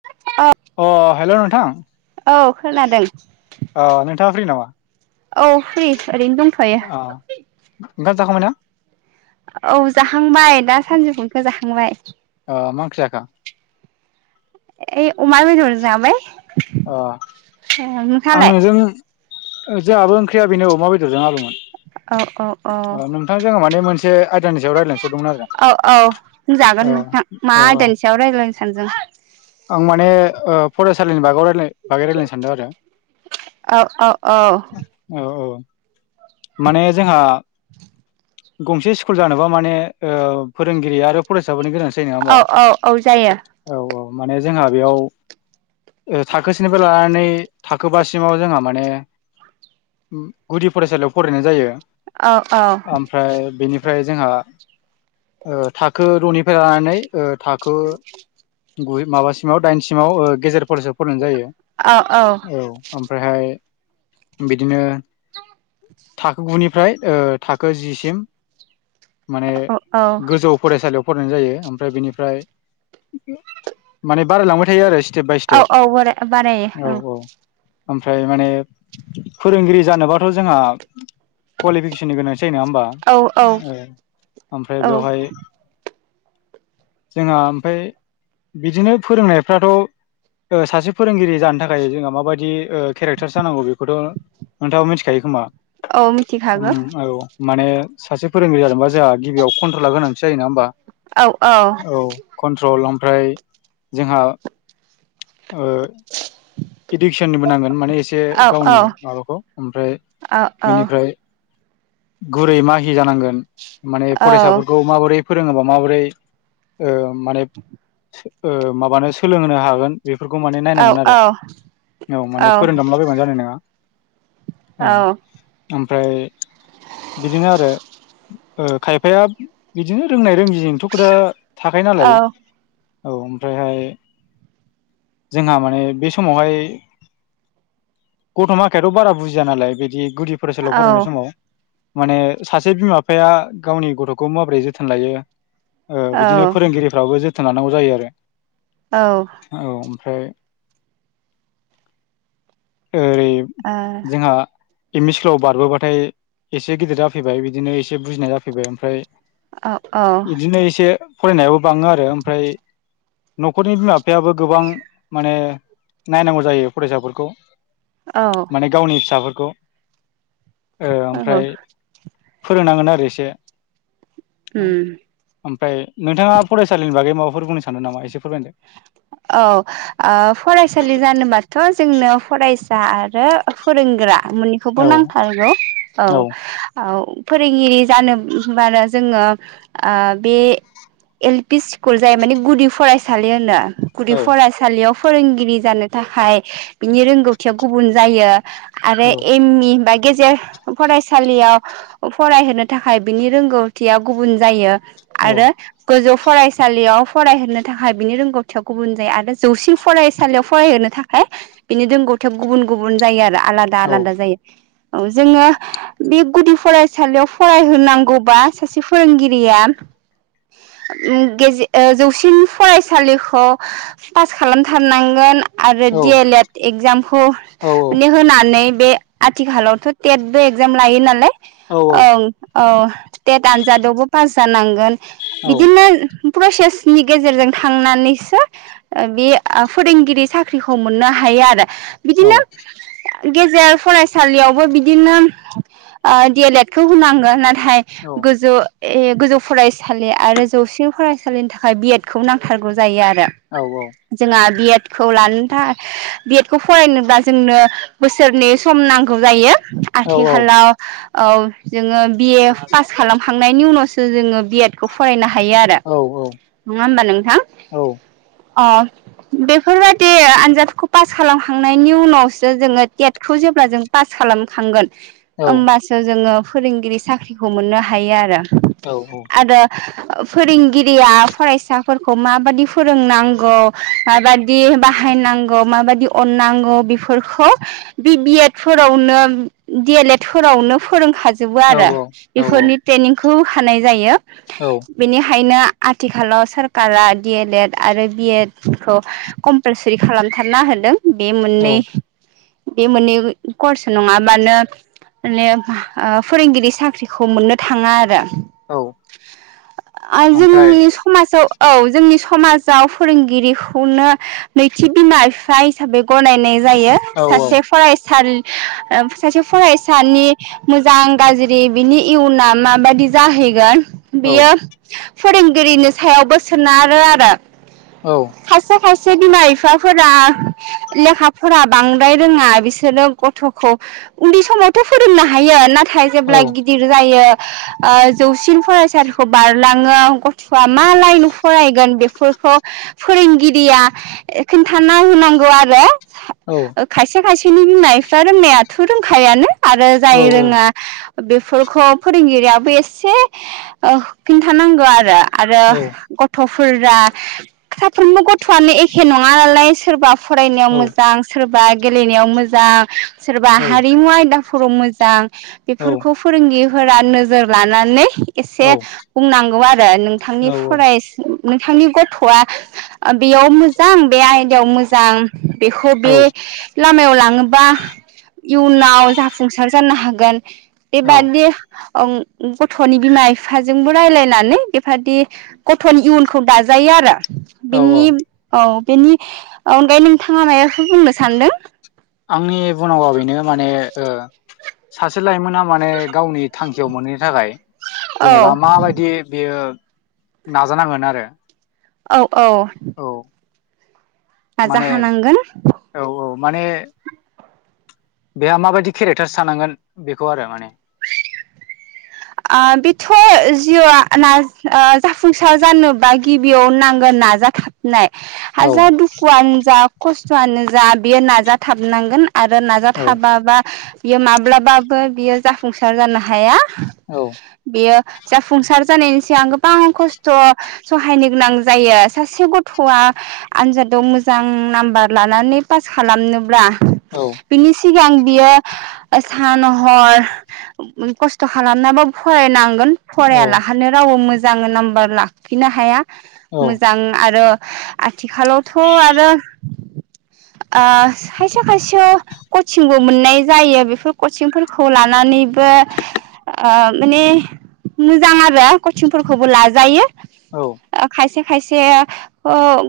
[unintelligible] अ hello नोंथां औ खोनादों अ नोंथाङा फ्रि नामा? औ फ्रि ओरैनो दंथ'यो। अ ओंखाम जाखांबायना? औ जाखांबाय दा सानजौफुनिखौ जाखांबाय। ओ मा ओंख्रि जाखो? एै अमाबेदर जों जाबाय अ आं नोंथाङालाय नोंजों जोंहाबो ओंख्रिया बेनो अमा बेदरजों आलुमोन औ औ ओ नोंथां जोङो माने मोनसे आयदानि सायाव रायज्लाय नोसो हरदोंमोन आरो औ औ बुंजागोन औ नोंथां मा औ औ आयदानि सायाव रायज्लायनो सानदों। आं माने ओ फरायसालिनि बागाव रायलाय बागै रायजलायनो सानदों आरो औ औ औ औ औ माने जोंहा गंसे स्कुल जानोबा माने ओ फोरोंगिरि आरो फरायसाफोरनि गोनांथि जायो नङा होमबा औ औ औ जायो औ औ माने जोंहा बेयाव ओ थाखोसेनिफ्राय लानानै थाखोबासिमाव जोंहा माने उम गुदि फरायसालियाव फरायनाय जायो। औ औ ओमफ्राय बेनिफ्राय जोंहा ओ थाखो द'निफ्राय लानानै ओ थाखो गु माबासिमाव दाइनसिमाव ओ गेजेर फरायसाआव फरायनाय जायो। औ औ औ ओमफ्रायहाय बिदिनो थाखो गुनिफ्राय ओ थाखो जिसिम माने औ गोजौ फरायसालियाव फरायनाय जायो ओमफ्राय बेनिफ्राय माने बारायलांबाय थायो आरो इस सिटेप बाय सिटेप हआरे बारेयो औ औ ओमफ्राय माने फोरोंगिरि जानोबाथ' जोङा कुवालिफिकेसननि गोनांथि जायो नङा होमबा औ औ ओ औ ओमफ्राय बेवहाय जोंहा ओमफाय बिदिनो फोरोंनायफ्राथ' ओ सासे फोरोंगिरि जानो थाखाय जोंहा माबायदि ओ केरेक्टार जानांगौ बेखौथ' नोंथाङाबो मिथिखायो खोमा औ उम मिथिखागौ औ माने सासे फोरोंगिरि जानोबा जोंहा गिबियाव कन्ट्रला गोनांथि जायो नङा होमबा औ औ औ कन्ट्रल ओमफ्राय जोंहा ओ इडिक्सनबो नांगोन माने एसे एसे औ गावनि औ माबाखौ आमफ्राय औ बिनिफ्राय गुरै माहि जानांगोन मानि औ फरायसाफोरखौ माबोरै फोरोङोबा माबोरै ओ माने ओ माबानो सोलोंहोनो हागोन बेफोरखौ माने औ नायनांगोन आरो औ माने फोरोंदामलाबायबानो जानाय नङा ओ आमफ्राय बिदिनो आरो ओ खायफाया बिदिनो रोंनाय रोङिजोंथ' खोथा थाखायो औ नालाय औ आमफ्रायहाय जोंहा माने बेसम हमावहाय गथ'माखायाथ' बारा बुजिआ नालाय बिदि गुदि फ फरायसालिआव औ फरायनाय समाव माने सासे बिमा बिफाया गावनि गथ'खौ माबोरै जोथोन लायो ओ औ बिदिनो फोरोंगिरिफ्राबो जोथोन लानांगौ जायो आरो औ औ आमफ्राय ओरैबो औ जोंहा एम इ स्कुलाव बारबोबाथाय एसे गिदिर जाफैबाय बिदिनो एसे बुजिनाय जाफैबाय आमफ्राय औ इदिनो एसे फरायनायाबो बाङो आरो आमफ्राय न'खरनि बिमा बिफायाबो गोबां मानि नायनांगौ जायो फरायसाफोरखौ औ गावनि फिसाफोरखौ ओ आमफ्राय फोरोंनांगोन आरो एसे औ उम आमफ्राय नोंथांआ फरायसालिनि बागै माबाफोर बुंनो सानदों नामा एसे फोरमायलाय औ ओ फरायसालि जानोबाथ' जोंनो फराय फरायग्रा आरो फोरोंग्रा मोननैखौबो औ नांथारगौ औ औ फोरोंगिरि जानो होमबानो जोङो ओ बे एल पि स्कुल जाय माने गुदि फरायसालि होनो गुदि औ फरायसा सालिआव फोरोंगिरि जानो थाखाय बिनि रोंगौथिआ गुबुन जायो आरो औ एम इ बा गेजेर हो फरायसालिआव फरायहोनो थाखाय बिनि रोंगौथिआ गुबुन जायो औ आरो गोजौ फरायसालिआव फरायहोनो था थाखाय बिनि रोंगौथिआ गुबुन जायो आरो जौसिन फरायसालिआव फरायहोनो थाखाय बिनि रोंगौथिआ गुबुन गुबुन जायो आरो आलादा औ आलादा जायो औ जोङो बे गुदि फरायसालिआल फरायहोनांगौबा सासे फोरोंगिरिआ ओ गेजेर जौसिन फरायसालिखौ ओ पास खालामथारनांगोन आ आरो डि एल एड एक्जामखौ ओ औ माने होनानै बे आथिखालावथ' टेटबो एकजाम लायो नालाय औ ओं औ टेट आनजादावबो पास जानांगोन बिदिनो ओ प्र'सेसनि गेजेरजोंसो थांनानैसो ओ बे फोरोंगिरि साख्रिखौ मोननो हायो आरो औ बिदिनो ओ गेजेर फरायसालिआवबो बिदिनो ओ डि एल एडखौ होनांगो नाथाय गोजौ ए गोजौ फरायसालि आरो जौसिन फरायसालिनि थाखाय बि एद खौ नांथारगोै थारगौ जायो आरो औ औ जोंहा बि एद खौ लानो थाखाय बि एद खौ फरायनोबा जोंनो बोसोरनै सम नांगौ जायो आथिखालाव औ जोङो बिए पास खालामखांनायनि उनावसो जोङो बि एड खौ फरायनो हायो आरो औ नङा होमबा नोंथां औ अ बेफोरबाददि आनजादखौ पास खालामखांनायनि उनावसो जोङो टेटखौ जेब्ला जों पास खालामखांगोन होमबासो जोङो फोरोंगिरि साख्रिखौ मोननो हायो आरो। औ औ आरो फोरोंगिरिया फरायसा फोरखौ माबादि फोरोंनांगौ माबादि बाहायनांगौ माबादि अननांगौ बेफोरखौ बि बि एड फोरावनो डि एल एड फोरावनो फोरोंखाजोब जोबो आरो बेफोरनि ट्रेनिंखौ हानाय जायो। औ बेनिखायनो आथिखालाव सोर सरकारा डि एल एड आरो बि एड खौ कम्पालसरि खालामथारना होदों। बे औ मोननै बे मोननै कर्स नङाबानो माने ओ फोरोंगिरि साख्रिखौ मोननो थाङा आरो। औ आं ओमफ्राय जोंनि समाजाव औ जोंनि समाजाव फोरोंगिरिखौनो नैथि बिमा बिफाय हिसाबै गनायनाय जायो औ सासे फरायसा सासे फरायसानि मोजां गाज्रि बिनि इयना माबादि जाहैगोन। औ बियो फोरोंगिरिनि सायावबो सोनारो आरो। औ खायसे खायसे बिमा बिफाफोरा लेखाफोरा बांद्राय रोङा बिसोरो ग र' खौ उन्दै समावथ' फोरोंनो हायो नाथाय औ जेब्ला गिदिर जायो जौसिन फरायसालिखौ बारलाङो गथ'आ मा लाइन फरायगोन बेफोरखौ फोरोंगिरिया खोन्थाना होनांगौ आरो। औ खायसे खायसेनि बिमा बिफाफ्रा रोंनायाथ' रोंखायानो आरो जाय औ औ रोङा बेफोरखौ फोरोंगिरियाबो एसे ओ खिन्थानांगौ आरो। आरो गथ'फोरा साफ्रोमबो गथ'आनो एखे नङा नालाय सोरबा फरायनायाव मोजां सोरबा गेलेनायाव मोजां सोरबा हारिमु आयदा फोराव' मोजां बेफोरखौ फोरोंगिरिफोरा नोजोर लानानै एसे बुंनांगौ आरो नोंथांनि फराय नोंथांनि गथ'आ बेयाव मोजां बे आयदायाव मोजां। बेखौ बे लामायाव लाङोबा इयुनाव जाफुंसार जानो हागोन औ बेबादि ओम गथ'नि बिमा बिफाजोंबो रायलायनानै बेबादि गथ'नि इयुनखौ दाजायो आरो औ औ बिनि औ बेनि अनगायै नोंथाङा माइबाफोर बुंनो सानदों। आंनि बुंनांगौआ बेनो माने ओ सासे लाइमोना माने गावनि थांखियाव मोनहैनो थाखाय औ जेनेबा माबायदि बियो नाजानांगोन आरो। औ औ औ माने नाजाखानांगोन‌। औ औ माने बेहा माबायदि केरेक्टार थानांगोन बेखौ आरो माने आ बेथ' जिउआ ओ जाफुंसार जानोबा गिबियाव नांगोन नाजा नाय औ हाजार दुखुआनो जा खस्थ'आनो जा बेयो नाजाथाबनांगोन। आरो औ नाजाथाबाबा बियो माब्लाबाबो बियो जाफुंसार जानो हाया। औ बेयो जाफुंसार जानायनि सिगां गोबां खस्थ'। सहायनो गोनां जायो सासे गथ'आ आनजादाव मोजां नाम्बार लानानै पास खालामनोब्ला औ बिनि सिगां बियो सान हर खस्थ' खालाम नाबाबो फरायनांगोन औ फरायालाहानो रावबो मोजां नाम्बार लाखिनो हाया औ मोजां आरो आथिखालावथ' आरो ओ खायसे खायसे कचिंबो मोननाय जायो बेफोर कचिंफोरखौ लानानैबो ओ माने मोजां आरो कचिंफोरखौबो लाजायो औ ओ खायसे खायसे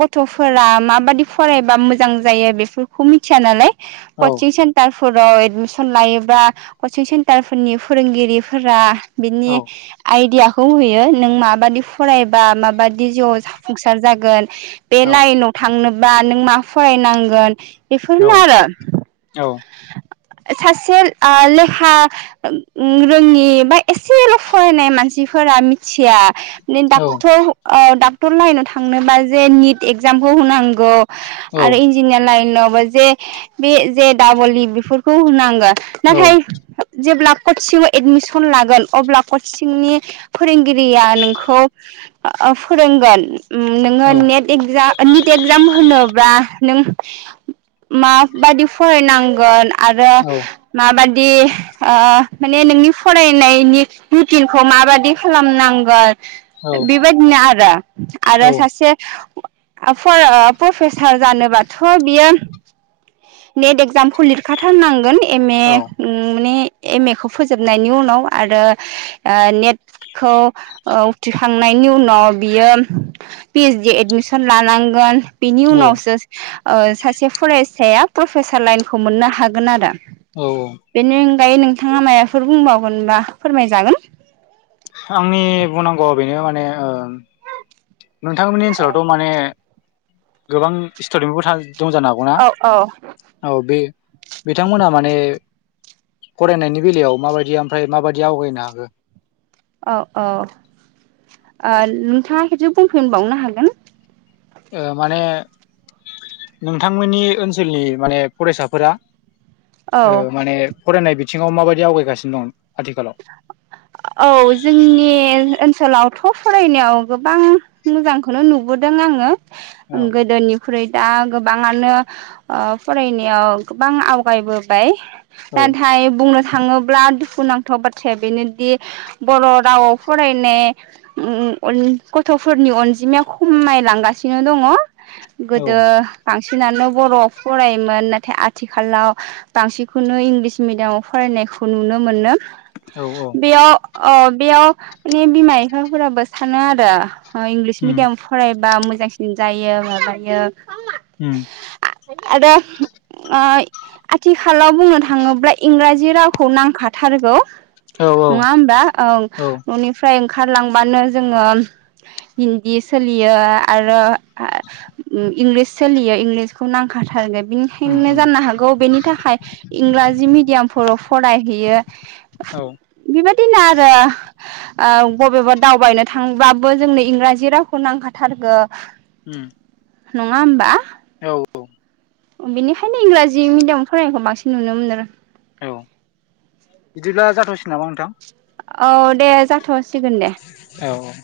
गथ'फोरा माबायदि फरायबा मोजां जायो बेफोरखौ मिथिया नालाय औ कचिं सेन्टारफोराव एडमिसन लायोब्ला कचिं सेन्टार फोरनि फोरोंगिरि फोरा बिनि आइडिया खौ होयो नों माबादि फरायबा माबादि जिउ जाफुंसार जागोन बे औ लाइनाव थांनोबा नों मा फरायनांगोन औ बेफोरनो आरो औ सासे आ लेखा रोङि बा एसेल' फरायनाय मानसिफोरा मिथिया डक्टर ओ डाक्टर लाइनाव थांनोबा जे निट एक्जामखौ होनांगौ आरो इन्जिनियार लाइनावबो जे बे जे दाब'ललि बेफोरखौ होनांगो नाथाय जेब्ला कचिं एडमिसन लागोन अब्ला कचिंनि फोरोंगिरिया नोंखौ ओ फोरोंगोन नोङो नेट इग निट एक्जाम होनोब्ला नों माबायदि फरायनांगोन आरो माबादि आ माने नोंनि फरायनायनि रुटिनखौ माबायदि खालामनांगोन बेबायदिनो आरो आरो सासे आ प्रफेसार जानोबाथ' बियो नेट एक्जामखौ लिरखाथारनांगोन एम ए उम माने एम ए खौ फोजोबनायनि उनाव आरो नेट खौ उथ्रिखांनायनि उनाव बियो पि एइस डि एडमिसन लानांगोन बिनि औ उनावसो ओ सासे फरायसाया प्रफेसार लाइनखौ मोननो हागोन आरो औ बेनि अनगायै नोंथाङा मायाबाफोर बुंबावगोनबा फोरमायजागोन आंनि बुंनांगौआ बेनो माने ओ नोंथांमोननि ओनसोलावथ' माने गोबां स्टुडेनबो था दं जानो हागौना औ औ औ बे बिथांमोना माने फरायनायनि बेलायाव माबायदि ओमफ्राय माबायदि आवगायनो हाखो? औ औ ओ नोंथाङा खेबसे बुंफिनबावनो हागोन ओ माने नोंथांमोननि ओनसोलनि माने फरायसाफोरा ओ औ माने फरायनाय बिथिङाव माबायदि आवगायगासिनो दं आथिखालाव?? औ जोंनि ओनसोलावथ' फरायनायाव गोबां मोजांखौनो नुबोदों आङो औ गोदोनि ख्रुइ दा गोबाङानो फरायनायाव गोबां आवगायबोबाय। औ नाथाय बुंनो थाङोब्ला दुखु नांथाव बाथ्राया बेनो दि बर' रावाव फरायनाय ओ गथ'फोरनि अनजिमाया खमायलांगासिनो दङ। औ गोदो बांसिनानो बर'आव फरायोमोन नाथाय आथिखालाव बांसिनखौनो इंलिस मिडियामाव फरायनायखौ नुनो मोनो। औ औ। बेयाव ओ बेयाव माने बिमा इफाफोराबो सानो आरो ओ इंग्लिस उम मिडियाम फरायबा मोजांसिन जायो माबायो उम आरो आय आथिखालाव बुंनो थाङोब्ला इंराजि रावखौ नांखाथारगौ औ नङा होमबा ओं औ न'निफ्राय ओंखारलांबानो जोङो हिन्दी सोलियो आरो आ उम इंलिस सोलियो इंलिसखौ नांखाथारगोन बिनि उम फिननो उम जानो हागौ बेनि थाखाय इंराजि मिडियामफोराव फर'-फरायहैयो। औ। बिबादिनो आरो औ बबेबा दावबायनो थांबाबो जोंनो इंराजि रावखौ नांखाथारगो। उम। नङा होमबा? औ औ। उम बेनिखायनो इंराजि मिडियाम फरायनायखौ बांसिन नुनो मोनो। औ, इदिब्ला जाथ'सिगोन नामा नोंथां? औ, दे जाथ'सिगोन दे। औ औ।